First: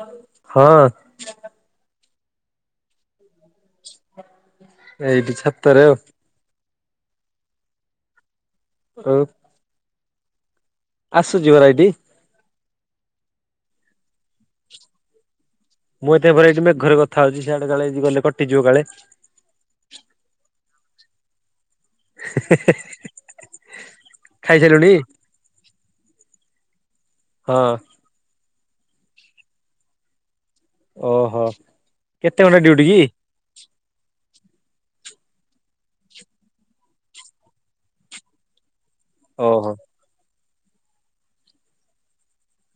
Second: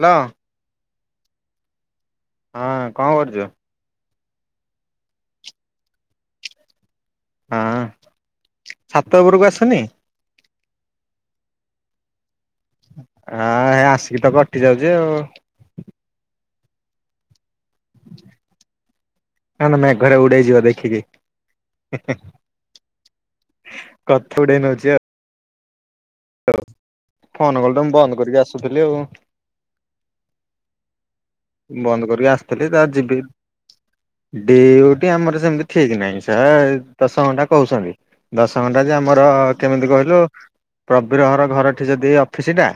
Hello ହଁ। ହଁ କଣ କରୁଚୁ? ଏଇଠି ଛାତରେ ଆଉ। ହଁ। ଛାତ ଉପରକୁ ଆସୁନି? ଆସୁ ଯିବା ରାଇଠି। ହଁ ଆସିକି ତ କଟି ଯାଉଚି ଆଉ। ମୁଁ ଏତେ ଭରେ ମେଘରେ କଥା ହଉଚି। ସିଆଡେ କାଳେ ଯି ଗଲେ କଟିଯିବ କାଳେ ଠିକେ ଖାଇ ସାଲୁନି? ହଁ। ହଁ ଫୋନ ଗଲେ ତ ମୁଁ ବନ୍ଦ କରିକି ଆସଚ ଆସୁଥିଲି ଆଉ। ଓହୋ କେତେ ଘଣ୍ଟା ଡ୍ୟୁଟି କି? ଡେ ଡ୍ୟୁଟି ଆମର ସେମିତି ଠିକ ନାହିଁ ସ ଦଶ ଘଣ୍ଟା କହୁଚନ୍ତି ଦଶ ଘଣ୍ଟା ରାଜ ଆମର ଓହୋ କେମିତି କହିଲୁ? ପ୍ରବୀରହର ଘରଠି ଯଦି ଅଫିସଟା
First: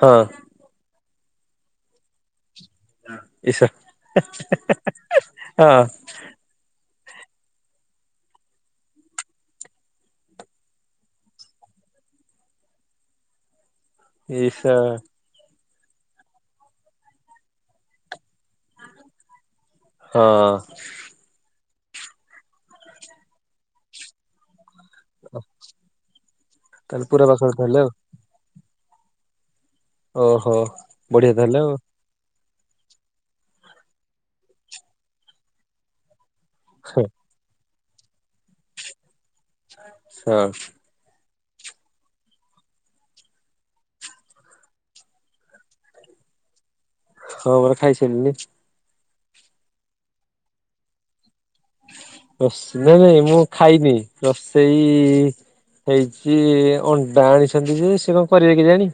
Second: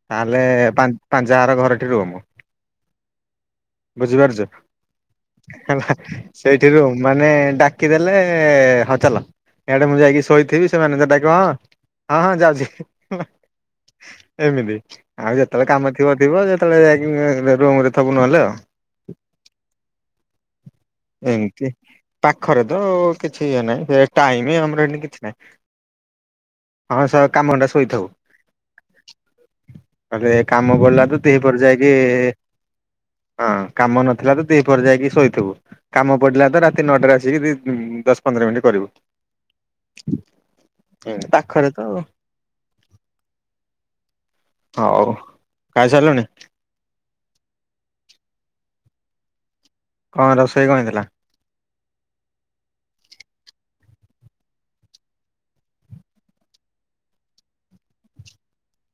ହଁ ପା ପାଞ୍ଚାଆର ଘରଠି ରୁମ୍। ଇଶା ବୁଝିପାରୁଚ ନା ହଁ ହେଲା ସେଇଠି ରୁମ୍ ମାନେ ଡାକିଦେଲେ ହଁ ଚାଲ। ଏଇଆଡେ ମୁଁ ଯାଇକି ଶୋଇଥିବି ସେମାନେ ଡାକିବେ କଣ ହଁ ହଁ ହଁ ଯାଉଚି। ଇଶା ଏମିତି ଆଉ ଯେ ତେଳେ କାମ ଥିବ ଥିବ ଯେତେବେଳେ ଯାଇ ଉ ରୁମ୍ ଥବୁ ନହେଲେ ଆଉ। ହଁ। ଏମିତି ପାଖରେ ତ କିଛି ଇଏ ନାହିଁ ସେ ଟାଇମ ଆମର ହେଠି କିଛି ନାହିଁ ତାହେଲେ ହଁ ସ ପୁରା ପାଖରେ କାମ ଟା ତାହେଲେ ଆଉ ଶୋଇଥାଉ। [inaudible] ନହେଲେ ଓହୋ କାମ ବଢ଼ିଲା ତ ବଢିଆ ତାହେଲେ ଦ୍ୱିପହରେ ଆଉ ଯାଇ ହଁ କାମ ନଥିଲା ତ ଦ୍ୱିପହରେ ପରେ ଯାଇକି ଶୋଇଥିବୁ। କାମ ପଡ଼ିଲା ତ ରାତି ହଁ ନଅଟାରେ ଆସିକି ଦି ହୁଁ ଦଶ ପନ୍ଦର ମିନିଟ୍ କରିବୁ। ହଁ। ଖରା ତ ହଉ। କାଇ ସାରିଲଣି? ହଁ ପରା ଖାଇସାରିଲିଣି। ହଁ ରୋଷେଇ କଣ ହେଇଥିଲା? ଓଫ୍ ନାଇଁ ନାଇଁ ମୁଁ ଖାଇନି? ରୋଷେଇ ହେଇଛି ଅଣ୍ଡା ଆଣିଛନ୍ତି ଯେ ସେ କଣ କରିବେ କେଜାଣି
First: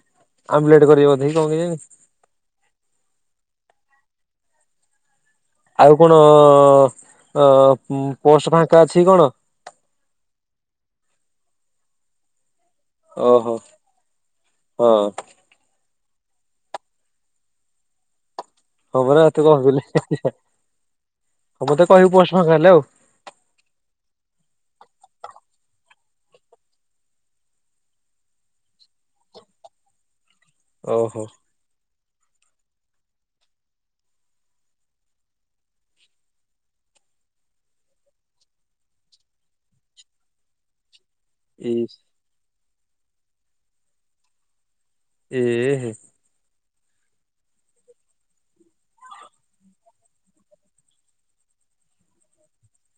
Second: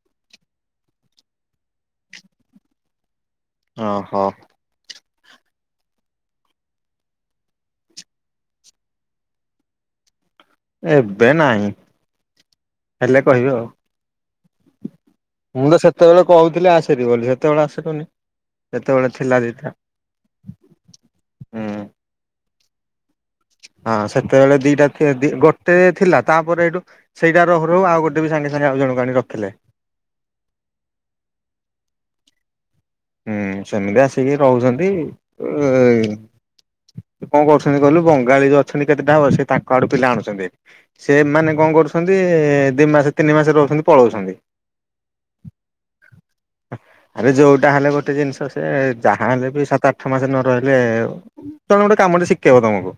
ଆମଲେଟ କରିବେ ବୋଧେ କି କଣ କେଜାଣି। ଓହୋ। ଆଉ କଣ ଅ ପୋଷ୍ଟ ଫାଙ୍କା ଅଛି କି କଣ? ଏବେ ନାହିଁ। ହେଲେ ଓହୋ କହିବି ଆଉ। ହଁ। ମୁଁ ତ ସେତେବେଳେ କହୁଥିଲି ଆସ ହାରି ବୋଲି ସେତେବେଳେ ଆସିଲୁନି। ହଁ ପରା ତତେ କହୁଥିଲି। ହୁଁ ମତେ କହିବୁ ପୋଷ୍ଟ୍ ଫୋଷ୍ଟ ଆସି ହ୍ୟାଲୋ। ହଁ ସେତେବେଳେ ଦିଟା ଦି ଗୋଟେ ଥିଲା ତାପରେ ଏଇଠୁ ସେଇଟା ରହୁ ରହୁ ଆଉ ଗୋଟେ ବି ସାଙ୍ଗେ ସାଙ୍ଗେ ଆଉ ଜଣକୁ ଆଣି ରଖିଲେ। ଓହୋ। ହୁଁ ସେମିତି ଆସିକି ରହୁଛନ୍ତି। କଣ କରୁଛନ୍ତି କହିଲୁ ବଙ୍ଗାଳୀ ଯୋଉ ଅଛନ୍ତି କେତେଟାବ ସେ ତାଙ୍କ ଆଡୁ ପିଲା ଆଣୁଛନ୍ତି। ସେମାନେ ଏ କଣ କରୁଛନ୍ତି ଦି ମାସ ତିନି ମାସ ରହୁଛନ୍ତି ପଳଉଛନ୍ତି। ଏ ହେ ହେ। ଆରେ ଯୋଉଟା ହେଲେ ଗୋଟେ ଜିନିଷ ସେ ଯାହା ହେଲେ ବି ସାତ ଆଠ ମାସ ନ ରହିଲେ ଜଣେ ଗୋଟେ କାମଟେ ଶିଖେଇବ ତମକୁ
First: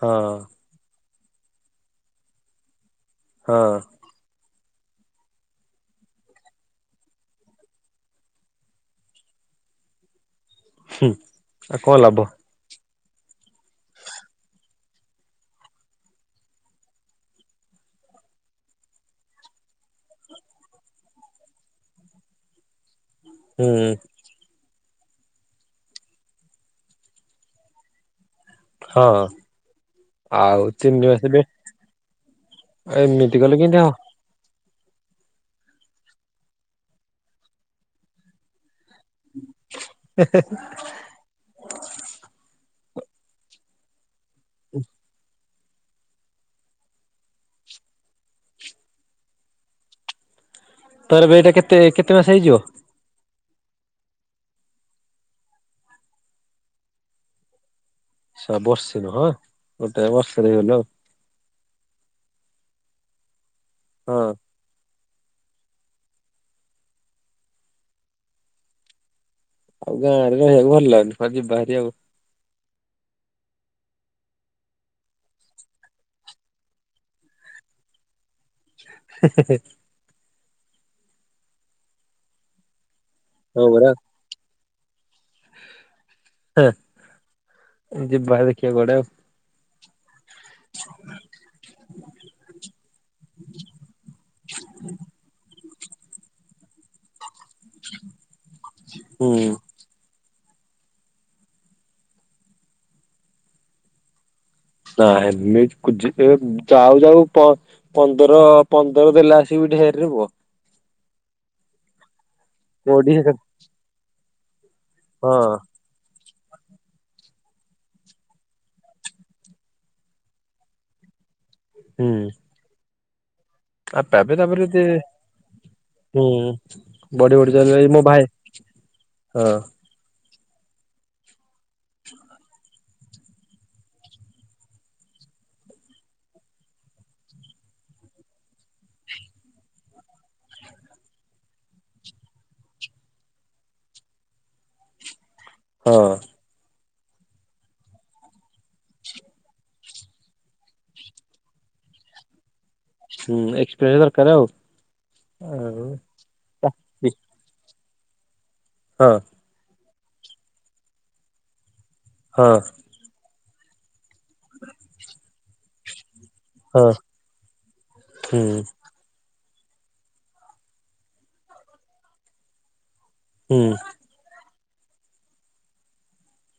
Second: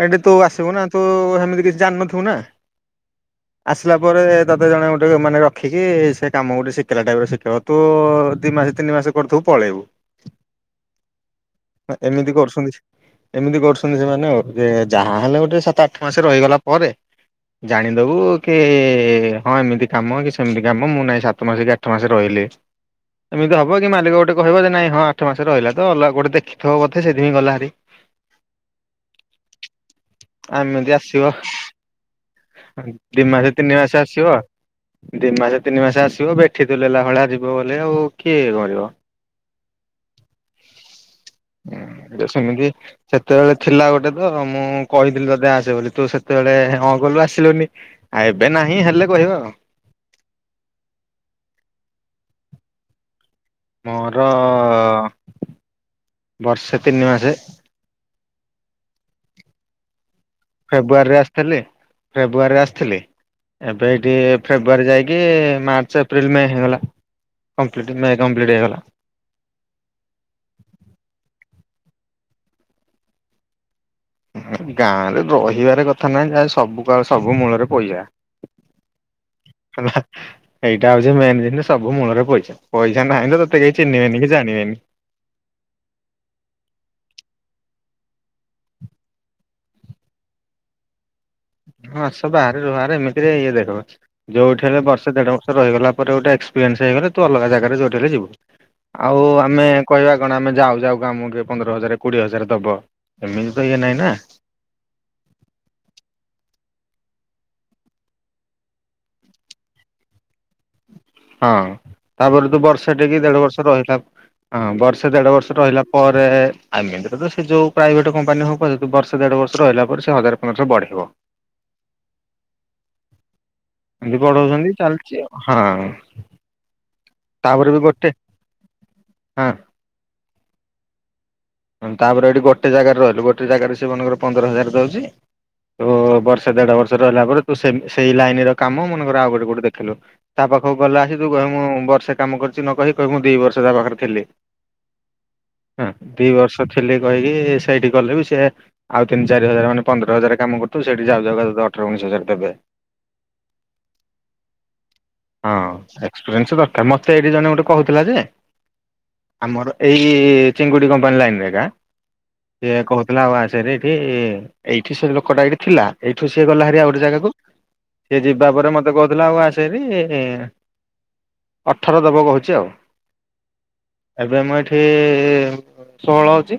ହଁ ଏଠି ତୁ ଆସିବୁ ନା ତୁ ହେମିତି କିଛି ଜାଣିନଥିବୁ ନା। ହଁ ଆସିଲା ପରେ ତତେ ଜଣେ ଗୋଟେ ମାନେ ରଖିକି ସେ କାମ ଗୋଟେ ଶିଖିଲା ଟାଇପ୍ ର ଶିଖେଇବ। ତୁ ଦି ମାସ ତିନି ମାସ କରିଥିବୁ ପଳେଇବୁ। ଆଉ କଣ ଲାଭ ଏମିତି କରୁଛନ୍ତି ଏମିତି କରୁଛନ୍ତି ସେମାନେ ଆଉ। ଯେ ଯାହା ହେଲେ ଗୋଟେ ସାତ ଆଠ ମାସରେ ରହିଗଲା ପରେ ଜାଣିଦବୁ କି ହଁ ଏମିତି କାମ କି ସେମିତି କାମ ମୁଁ ନାଇଁ ସାତ ମାସ କି ଆଠ ମାସରେ ରହିଲି। ଏମିତି ହୁଁ ହବ କି ମାଲିକ ଗୋଟେ କହିବ ଯେ ନାଇଁ ହଁ ଆଠ ମାସ ରହିଲା ତ ଅଲଗା କୋଉଠି ଦେଖିଥିବ ବୋଧେ ସେଇଥିପାଇଁ ଗଲା ଭାରି। ହଁ। ଆଉ ଏମିତି ତିନି ମାସ ଆସିବ, ଏବେ ଆଉ ଦି ଏମିତି ମାସ କଲେ ତିନି କେମିତି ହବ ମାସ ଆସିବ ଦି ମାସ ତିନି ମାସ ଆସିବ, ବେଠିତୁଲେଇଲା ଭଳିଆ ଯିବ ବୋଲି ଆଉ କିଏ କରିବ? ହେ ହେ। ଅଁ, ତ ସେମିତି ସେତେବେଳେ ଥିଲା ଗୋଟେ ତ ମୁଁ କହିଥିଲି ତତେ ଆସ ଯେ ବୋଲି ତୁ ସେତେବେଳେ ହଁ କଲୁ ତୁ ଆସିଲୁନି ଆଉ ଏବେ ନାହିଁ ହେଲେ କହିବ। ତୋର ବି ଏଇଟା କେତେ କେତେ ମାସ ହେଇଯିବ? ମୋର ବର୍ଷେ ତିନି ମାସେ। [unintelligible] ବର୍ଷେ ନୁହଁ ଗୋଟାଏ ବଷ ଫେବୃୟାରୀରେ ଆସ। ହେଲେ, ଫେବୃୟାରୀରେ ଆସିଥିଲେ। ଏବେ ଏଇଠି ହଁ ଏ ଫେବୃୟାରୀ ଯାଇ ଏ ମାର୍ଚ୍ଚ ଏପ୍ରିଲ ମେ ହେଇଗଲା, କମ୍ପ୍ଲିଟ୍ ମେ କମ୍ପ୍ଲିଟ୍ ହେଇଗଲା। ଆଉ ଗାଁ ଆଡେ ରହିବାକୁ ଭଲ ଲାଗୁନି, କୁଆଡେ ଯିବା ଭାରି ଆଉ। ଗାଁରେ ରହିବାର କଥା ନାହି, ଯାହା ସବୁ କା-ସବୁ ମୂଳରେ ପଇସା। ହେଲା। ଏଇଟା ହଉଛି ମେନ୍ ଜିନିଷ ସବୁ ମୂଳରେ ପଇସା। ପଇ ଯା ନାହିଁ ଲ ତୋତେ ହଁ କେହି ପରା ଚିହ୍ନିବେନି କି ଜାଣିବେନି। ଯିବା ଦେଖିବା କୁଆଡେ ଆଉ। [unintelligible] ହଁ ଆସ ବାହାରେ ରୁହ ଆରେ ଏମିତିରେ ଇଏ ଦେଖ ଯୋଉଠି ହେଲେ ବର୍ଷେ ଦେଢ ବର୍ଷ ରହିଗଲା ପରେ ଗୋଟ ଏକ୍ସପିରିଏନ୍ସ ହେଇଗଲେ ତୁ ଅଲଗା ଜା [unintelligible] ଯୋଉଠି ହେଲେ ଯିବୁ ଆଉ ହୁଁ। ଆମେ କହିବା କଣ ଆମେ ଯାଉ ଯାଉ ଆମକୁ ପନ୍ଦର ହଜାର କୋଡିଏ ହଜାର ଦବ? ଏମିତି ତ ଇଏ ନାଇଁ ନା। ନା ଏମତି ଖୋଜିଲେ ଯାଉ ଯାଉ ପ-ପନ୍ଦର ପନ୍ଦର ଦେଲେ ଆସି [unintelligible] ହଁ। ତାପରେ ତୁ ବର୍ଷ ଟେ କି କୋଡିଏ ଦେଢ ବର୍ଷ ରହିଲା ହଁ ବର୍ଷେ ଦେଢ ହଁ ବର୍ଷ ରହିଲା ପରେ ଆମେ ବି ତ ସେ ଯୋଉ ପ୍ରାଇଭେଟ କମ୍ପାନୀ ହଉ ପଛେ ତୁଉ ବର୍ଷ ଦେଢ ବର୍ଷ ରହିଲା ପରେ ସେ ହଜାରେ ପନ୍ଦରଶହ ବଢେଇବ। ହୁଁ। ଏମିତି ଆପେ ଆପେ ତାପରେ ବଢଉଛନ୍ତି ଯେ ଚାଲିଛି ଆଉ ହଁ ହୁଁ ବଢି ବଢି ତାପରେ ଚାଲିଲେ ବି ମୋ ଗୋଟେ ଭାଇ ହଁ ହଁ ତାପରେ ଏଠି ଗୋଟେ ଜାଗାରେ ରହିଲୁ। ହେଲେ ଗୋଟେ ଜାଗାରେ ସେ ମନେକର ପନ୍ଦର ହଜାର ଦଉଚି। ତ ବର୍ଷେ ଦେଢ଼ ବର୍ଷ ରହିଲା ପରେ ତୁ ସେମ ସେଇ ଲାଇନର କାମ ମନେକର ଆଉ ଗୋଟେ କୋଉଠି ଦେଖିଲୁ। ତା ପାଖକୁ ଗଲେ ଆସି ତୁ କହେ ମୁଁ ବର୍ଷେ କାମ କରିଚି ନ କହି କହିବୁ ମୁଁ ଦି ବର୍ଷ ତା ପାଖରେ ଥିଲି। ହଁ। [unintelligible] ଥିଲି କହିକି ସେଇଠି କଲେ ବି ସିଏ ଆଉ ତିନ ଚାରି ହଜାର ମାନେ ପନ୍ଦର ହଜାର କାମ କରୁଥୁବୁ। ସେଇଠି ଯାଉ ଯାଉ ତୋତେ ଅଠର ଉଣେଇଶ ହଜାର ଦେବେ। ହୁଁ ଏକ୍ସପସ ଦରକାର ଆଉ ହଁ ଆଉ ଏକ୍ସପିରିଏନ୍ସ ଦରକାର ମତେ ଏଇଠି ଜଣେ ଗୋଟେ କହୁଥିଲା ଯେ ହଁ ଆମର ଏଇ ଚିଙ୍ଗୁଡି କ ବନ୍ଲା ନ୍ ଏକା ହଁ ସେ କହୁଥିଲା ଆବାଜ ସେରେଠି ଇଏ ଏଇଠି ସେ ଲୋକ ଡା ଥିଲା ଏଇଠୁ ସିଏ ଗଲା ହରି ଆଉ ହଁ ଗୋେ ଜାଗାକୁ ସିଏ ଯିବା ହୁଁ। ପରେ ମତେ କହୁଥିଲା ଆଉ ଆସ ସେବି ଅଠର ଦବ କହୁଛି ଆଉ ହୁଁ ଏବେ ମୁଁ ଏ ହେ ଷୋହଳ ଅଛି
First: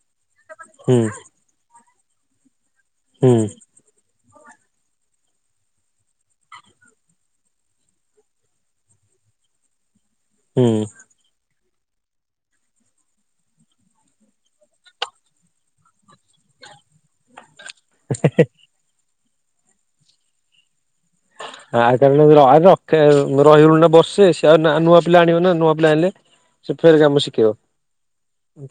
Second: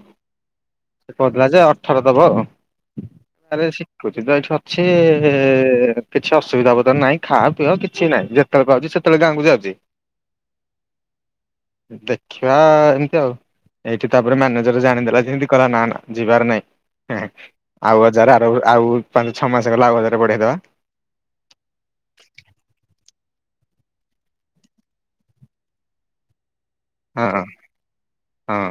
ହୁଁ ସେ କଥିଲା ଯେ ଠର ଦବ ଆଉ ହୁଁ ଆରେ ଶିଖୁଛି ସୁଧ ଏଇଠି ଅଛି କିଛି ଅସୁବିଧା ବ ନାହିଁ ଖାବା ପିଇବା କିଛି ନାହିଁ ଯେତେବେଳେ ପାଉଛି ସେତେବେଳେ ଗାଁକୁ ଯାଉଛି ହୁଁ ଦେଖିବା ଏମିତି ଆଉ ଏ ତାପରେ ମ୍ୟାନେଜର ଜାଣିଦେଲା ଯେମତି କଲା ନା ନା ଯିବାର ନାାଇଁ ଆଉ ହଜାର ଆର ଆଉ ପାଞ୍ଚ ଛଅ ମାସ ଗଲା ଆଉ ହଜାରରେ ବଢେଇଦବା ଆ କାରଣ ରଖେ ରହିଗଲୁ ନା ବର୍ଷେ ସେ ଆଉ ନା ନୂଆ ପିଲା ଆଣିବ ନା ନୂଆ ପିଲା ଆଣିଲେ ସେ ଫେରେ କାମ ହଁ ଶିଖେଇବ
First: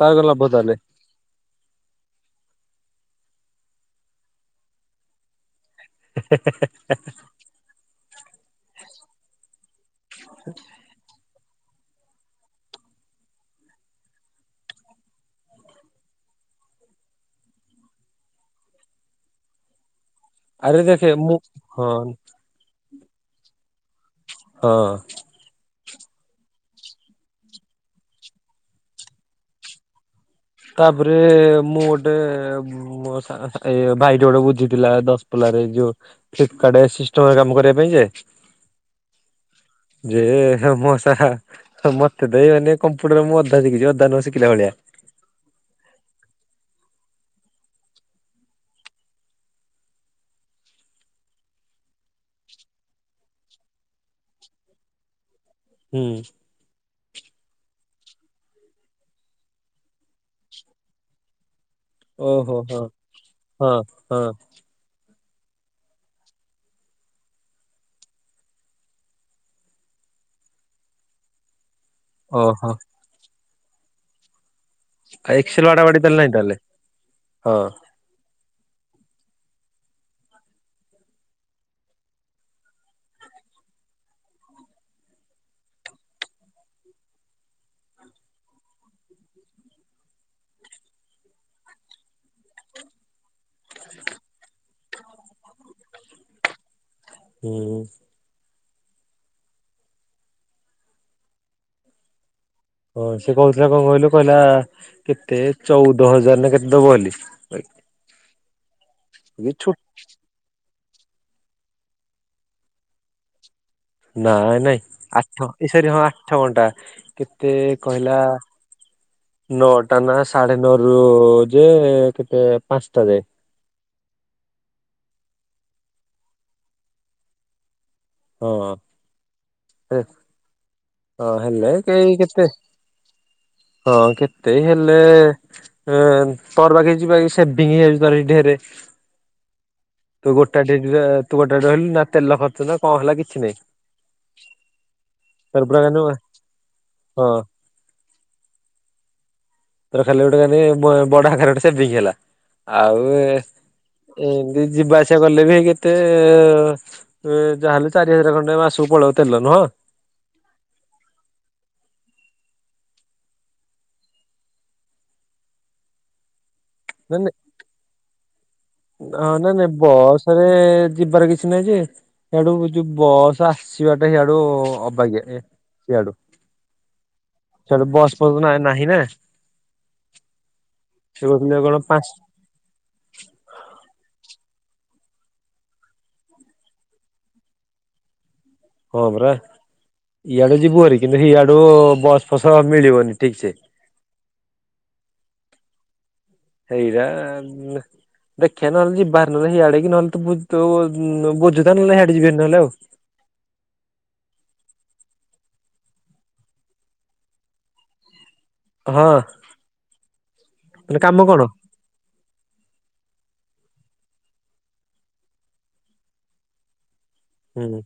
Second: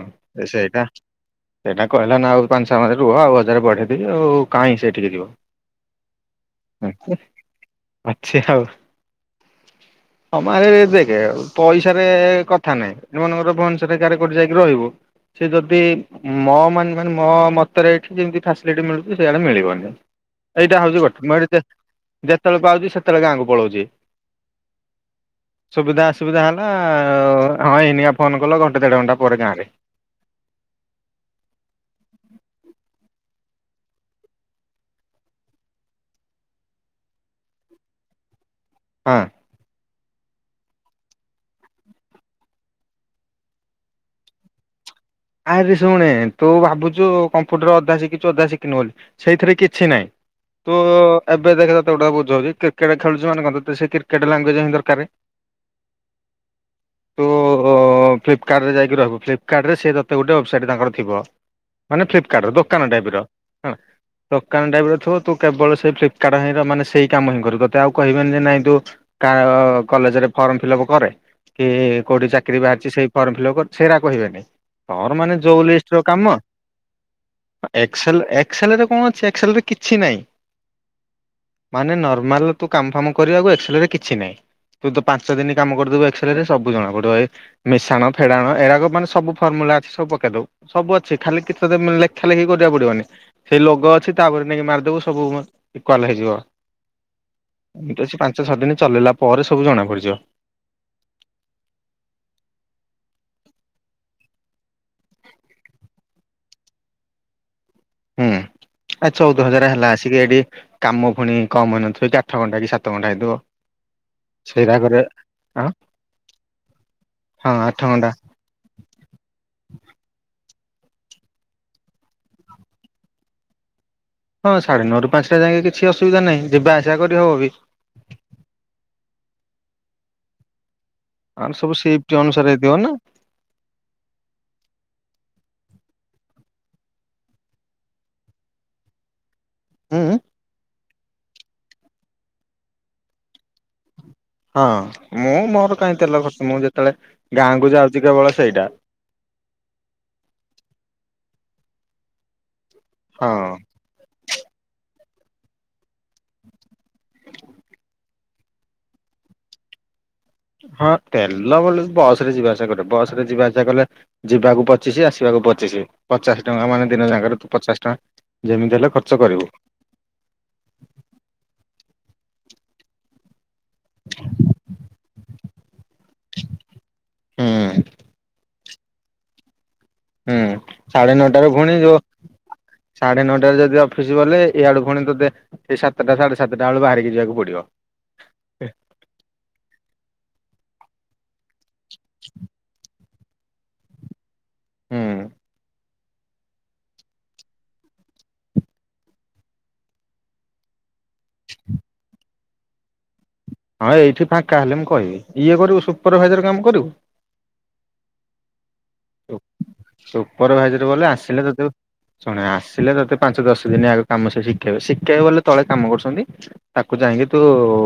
ତାର କଣ ଲାଭ ତାହେଲେ ସେଇଟା ସେଇଟା କହିଲା ନା ଆଉ ପାଞ୍ଚ ଛ ମରେ ରୁହ ଆଉ ହଜାର ବଢ଼େଇଦେବି ଆଉ କାହିଁ ସେଠିିକି ଯିବ ଅଛି ଆଉ ହମାରରେ ଦେଖଉ ପଇସାରେ କଥା ନାଇଁ ଏମାନଙ୍କର ଭନସରକାରାରେ କରି ଯାଇକି ରହିବୁ ସେ ଯଦି ମୋ ମାନେ ମାନେ ମୋ ମତରେ ଏଇଠି ଯେମିତି ଫ୍ୟାସିଲିଟି ମିଳୁଛି ସେଇଆଡ଼େ ମିଳିବନି ଏଇଟା ଆରେ ହଉଛି ଦେଖେ ଗୋଟେ ମୁଁ ମେଡିତେ ହଁ ଯେତେବେଳେ ପାଉଛି ସେତ୍ କେତେବେଳେ ଗାଁକୁ ପଳଉଛି। ହଁ ସୁବିଧା ଅସୁବିଧା ହେଲା ଆଉ ହଁ ଏଇନିଆ ଫୋନ କଲ ଘଣ୍ଟେ ଦେଢ ଘଣ୍ଟା ପରେ ଗାଁରେ। ତାପରେ ମୁଁ ଗୋଟେ ମୋ ଏ ଭାଇଟି ଗୋଟେ ବୁଝିଥିଲା ଦଶପଲ୍ଲାରେ ଯୋଉ ଫ୍ଲିପ୍ କାର୍ଟ ସିଷ୍ଟମରେ କାମ କରିବା ପାଇଁ ଯେ ହଁ ଯେ ମସା ମତେ ଦେଇ ମାନେ କମ୍ପ୍ୟୁଟର ମୁଁ ଅଧା ଶିଖିଛି ଅଧା ନ ଶିଖିଲା ଭଳିଆ ଆରେ ଶୁଣେ ତୁ ଭାବୁଛୁ କମ୍ପ୍ୟୁଟର ଅଧା ଶିଖିଛୁ ଅଧା ଶିଖିନୁ ବୋଲି। ସେଇଥିରେ କିଛି ନାହିଁ ତୁ ଏବେ ଦେଖ ତତେ ଗୋଟେ ବୁଝୋଉଛି କ୍ରିକେଟ୍ ଖେଳୁଛୁ ମାନେ କଣ ତତେ ସେ କ୍ରିକେଟ୍ ଲାଙ୍ଗୁଏଜ୍ ହିଁ ଦରକାର। ହୁଁ ତୁ ଫ୍ଲିପକାର୍ଟରେ ଯାଇକି ରହିବୁ ଫ୍ଲିପକାର୍ଟରେ ସିଏ ତ ତତେ ଗୋଟେ ୱେବସାଇଟ୍ ତାଙ୍କର ଥିବ। ମାନେ ଫ୍ଲିପକାର୍ଟର ଓହୋ ହଁ ଦୋକାନ ଟାଇପ ର ହଁ ହ ହଁ ଦୋକାନ ଟାଇପ ର ଥିବ ତୁ କେବଳ ସେଇ ଫ୍ଲିପକାର୍ଟ ହିଁ ର ମାନେ ସେଇ କାମ ହିଁ କରୁ ତତେ ଆଉ କହିବେନି ଯେ ନାଇଁ ତୁ କା-ଅ-ଅ କଲେଜରେ ଫର୍ମ ଫିଲପ କରେ କି-ଇ-ଇ-ଇ କୋଉଠି ଚାକିରି ଓହୋ ବାହାରିଛି ସେଇ ଫର୍ମ ଫିଲପ୍ କ ସେରା କହିବେନି ତର ମାନେ ଯୋଉ ଏକ୍ସେଲ ବାଡା ବାଡି ଲିଷ୍ଟର ତାହେଲେ ନାହିଁ କାମ ତାହେଲେ ହଁ ଏକ୍ସେଲ୍ ଏ ଏକ୍ସେଲ୍ ରେ କଣ ଅଛି ଏକ୍ସେଲ୍ ରେ କିଛି ନାହିଁ। ମାନେ ନର୍ମାଲ ତୁ କାମ ଫାମ କରିବାକୁ ଏକ୍ସେଲ୍ ରେ କିଛି ନାହିଁ। ତୁ ତ ପାଞ୍ଚ ଦିନ କାମ କରିଦବୁ ଏକ୍ସେଲ୍ ରେ ସବୁ ଜଣା ପଡିବ ଏ ମିଶାଣ ଫେଡାଣ ଏରାକ ମାନେ ସବୁ ଫର୍ମୁଲା ଅଛି ସବୁ ପକେଇଦବୁ। ସବୁ ଅଛି ଖାଲି କିଛି ତତେ ଲେଖା ଲେଖି କରିବାକୁ ପଡିବନି। ସେଇ ଲୋଗୋ ଅଛି ତାପରେ ନେଇକି ମାରିଦବୁ ସବୁ ଇକ୍ୱ୍ଆଲ୍ ହେଇଯିବ। ହୁଁ ଏମିତି ତ ସେଇ ପାଞ୍ଚ ଛଅ ଦିନ ଚଲେଇଲା ପରେ ସବୁ ଜଣା ପଡିଯିବ। ହଁ ସେ କହୁଥିଲା କଣ କହିଲୁ କହିଲା କେତେ ଚଉଦ ହଜାର ନା କେତେ ଦବ ବୋଲି। ହୁଁ ଆ ଚଉଦ ହଜାର ଛୋ ହେଲା ଆସିକି ଏଠି କାମ ପୁଣି କମ ହେଇନଥିବ କି ଆଠ ଘଣ୍ଟା କି ସାତ ଘଣ୍ଟା ହେଇଥିବ। ନାଇଁ ନାଇଁ ସେଇରାକରେ ଆଠ ଆଁ ଏସରି ହଁ ଆଠ ଘଣ୍ଟା କେତେ ହଁ ଆଠ ଘଣ୍ଟା କହିଲା ନଅଟା ନା ସାଢେ ନଅ ରୁ-ଉ-ଉ ଯେ କେତେ ପାଞ୍ଚଟା ଯାଏ। ହଁ ସାଢେ ନଅ ରୁ ପାଞ୍ଚଟା ଯାଇକି କିଛି ଅସୁବିଧା ନାହିଁ ଯିବା ଆସିବା କରି ହବ ବି। ହଁ ହେ ହଁ ଆଉ ହେଲେ ସବୁ ସିଫ୍ଟ କେହି କେତେ ଅନୁସାରେ ହେଇଥିବ ନା ହଁ କେତେ ହେଲେ ହଁ ତର ବାକି ଯିବା ସେଭିଙ୍ଗ ହେଇପାରେ ଢେରେ ହୁଁ ତୁ ଗୋଟା ଡେ ତୁ ଗୋଟା ରହିଲୁ ନା ତେଲ ଖର୍ଚ୍ଚ ନା କଣ ହେଲା କିଛି ନାଇଁ। ହଁ ମୁଁ ମୋର କାହିଁ ହଁ ତେଲ ଖର୍ଚ ମୁଁ ଯେତେବେଳେ ଗାଁକୁ ଯାଉଛି କେବଳ ସେଇଟା। ତୋର ଖାଲି ଗୋଟେ ମାନେ ଖାଲି ବ ବଡ ଆକାରେ ଗୋଟେ ସେଭିଂ ହେଲା। ଆଉ ଏ ହଁ ଏମିତି ଯିବା ସେଭିଙ୍ଗ କଲେ ବି କେତେ ଯାହାହେଲେ ଚାରି ହଜାର ଖଣ୍ଡେ ମାସକୁ ପଳଉ ତେଲ ନୁହଁ। ହଁ ତେଲ ବ ବସ୍ ରେ ଯିବା ଆସିବା କଲେ ବସ୍ ରେ ଯିବା ଆସିବା କଲେ ଯିବାକୁ ପଚିଶି ଆସିବାକୁ ପଚିଶି ପଚାଶ ଟଙ୍କା ମାନେ ଦିନ ଜାଗାରେ ତୁ ପଚାଶ ଟଙ୍କା ଯେମିତି ହେଲେ ଖର୍ଚ୍ଚ ହଁ କରିବୁ ନାଇଁ ନାଇଁ ବସ୍ ରେ-ଏ-ଏ-ଏ ଯିବାର କିଛି ନାଇଁ ଯେ ସେଇଆଡୁ ଯୋଉ ବସ୍ ଆସିବାଟା ସେଇଆଡୁ-ଉ-ଉ-ଉ ଆବାଗ୍ୟା ଏ ସିଆଡୁ ହୁଁ ଚାଲ ବସ୍ [unintelligible] ନାହିଁ ନା ହୁଁ ସାଢେ ସେ ନଅଟାରୁ କହୁଥିଲେ ପୁଣି କଣ ଯୋଉ ପାଞ୍ଚ ସାଢେ ନଅଟାରେ ଯଦି ଅଫିସ ଗଲେ ଏଇଆେଳୁ ଖୁଣି ତେ ସେଇ ସାତଟା ସାଢେ ସାତଟା ବେୁ ବାହାରିକି ଯିବାକୁ ପଡିବ। ହବ୍ର ଏଡ ଜୀିବୁରିକ। କିଇ ଆ। ୁ ବସ୍ ଫସ ମିଳିବନି ଠିକଛ ହୁଁ ସେଇଟା ଦେଖିବା ନହେଲେ ଯିବାରି ନହଲେ ସେିଆଡେ କି ନହେଲେ ତ ବୁଝୁଥା ନହେଲେ ସଇଆଡେ ଯିବି ନହେଲେ ଆଉ ହଁ ଏଇଠି ଫାଙ୍କା ହେଲେ ମୁଁ କହିବି ଇଏ କରିବୁ ସୁପରଭାଇଜର କାମ କରିବୁ ହଁ ଉପର ଭାଇଜରେ ମାନେ ବଲେ କାମ ଆସିଲେ କଣ ତତେ ଶୁଣ ଆସିଲେ ତତେ ପାଞ୍ଚ ଦଶ ଦିନ ଆଗ କାମ ଶିଖେଇ ଶିଖେଇ ବଲେ ତଳେ କାମ କରୁଛନ୍ତି ତା କୁ ଯାଇକି ତୁ ହୁଁ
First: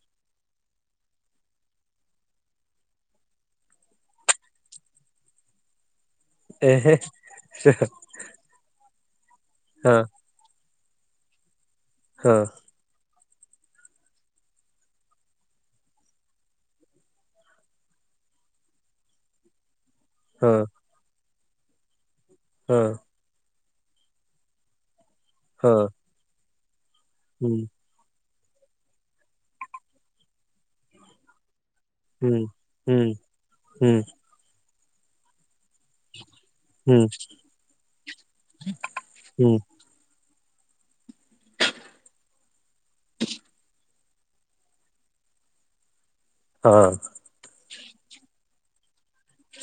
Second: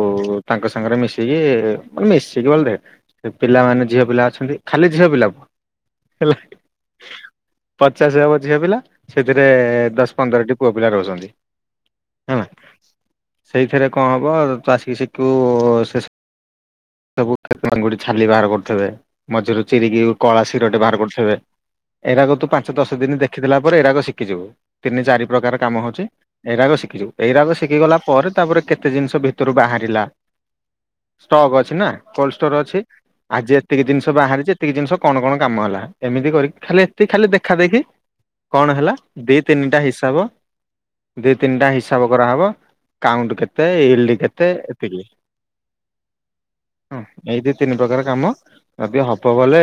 ତାଙ୍କ ସାଙ୍ଗରେ ମିଶିକିାନେ ମିଶିକି ବ ସେ ପିଲାମାନୋନେ ଝିଅ ପିଲା ଅଛନ୍ତି ଖାଲି ଝିଅ ପିଲା ପୁଅ ହେଲା ଏହେ ପଚାଶ ଯବଝିଅ ପିଲା ସେଥିରେ ହଁ ଦଶ ପନ୍ଦରଟି ପୁଅ ପିଲା ରହୁଛନ୍ତି ହଁ ହେଲା। ସେଇଥିରେ କଣ ହବ ତୁ ଆସି ଶିଖୁ ସେ ସବୁଙ୍ଗୁ ଛାଲି ବାହାର କରୁଥେ ମଝିରେରୁ ଚିରିକି ହଁ କ୍ଷୀରଟେ ବାହାର କରିଥିବେ ଏଇଟାକ ତୁ ପାଞ୍ଚ ହଁ ଦଶ ଦିନ ଦେଖିଥିଲା ପରେ ଏଗୁାକ ଶିଖିିବ ତିନି ଚାରି ପ୍ରକାର କାମ ହଁ ହଉଛି ଏଇ ଶିକ ଶୁ ଏଇଗାକ ହୁଁ ଶିଖିଗଲା ପରେ ତାପରେ କେତେ ଜିନିଷ ଭିତରୁ ବାହାରିଲା ଅ ନା ହୁଁ କୋଲଷ୍ଟୋର ଅଛି ହୁଁ ଆଜି ଏତିକି ହୁଁ ଜିନିଷ ବାହାରିଛି ଟେ ଜିନଷ କଣ କଣ କାମ ହେଲା ଏମିତି କରି ଖାଲି ହୁଁ ଏତିକି ଖାଲି ଦେଖା ଦେଖି କଣ ହେଲା ଦି ହୁଁ ତିନିଟା ହିସାବ ଦି ତିନିଟା ହିସାବ କରାହବ କାଉଣ୍ଟ କେତେ ଇଲି କେତେ ଏତିକି ହଁ। ହ ଏଇ ଦିଇ ତିନି ପ୍ରକାର କାମ ଏବେ ହବ ଗଲେ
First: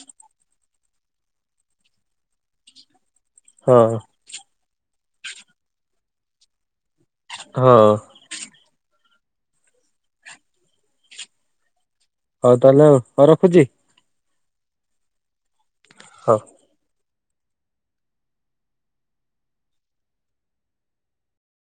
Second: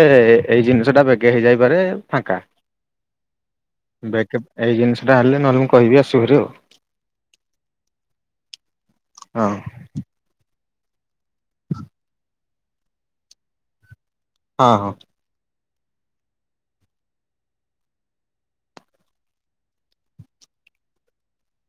ଏଇ ଜିନିଷ ଟା ବେଗେ ହେଇଯାଇପାରେ ଫାଙ୍କା ହଁ ବେକଅପ ଏଇ ଜିନିଷ ସେଟା ହେଲେ ନହେଲେ ମୁଁ କହିବି ଆସିବ ହରି ଆଉ। ହଁ। ହଁ। ହଉ ତାହେଲେ ଆଉ ହଁ ରଖୁଚି। ହଁ ହଁ। ହଉ।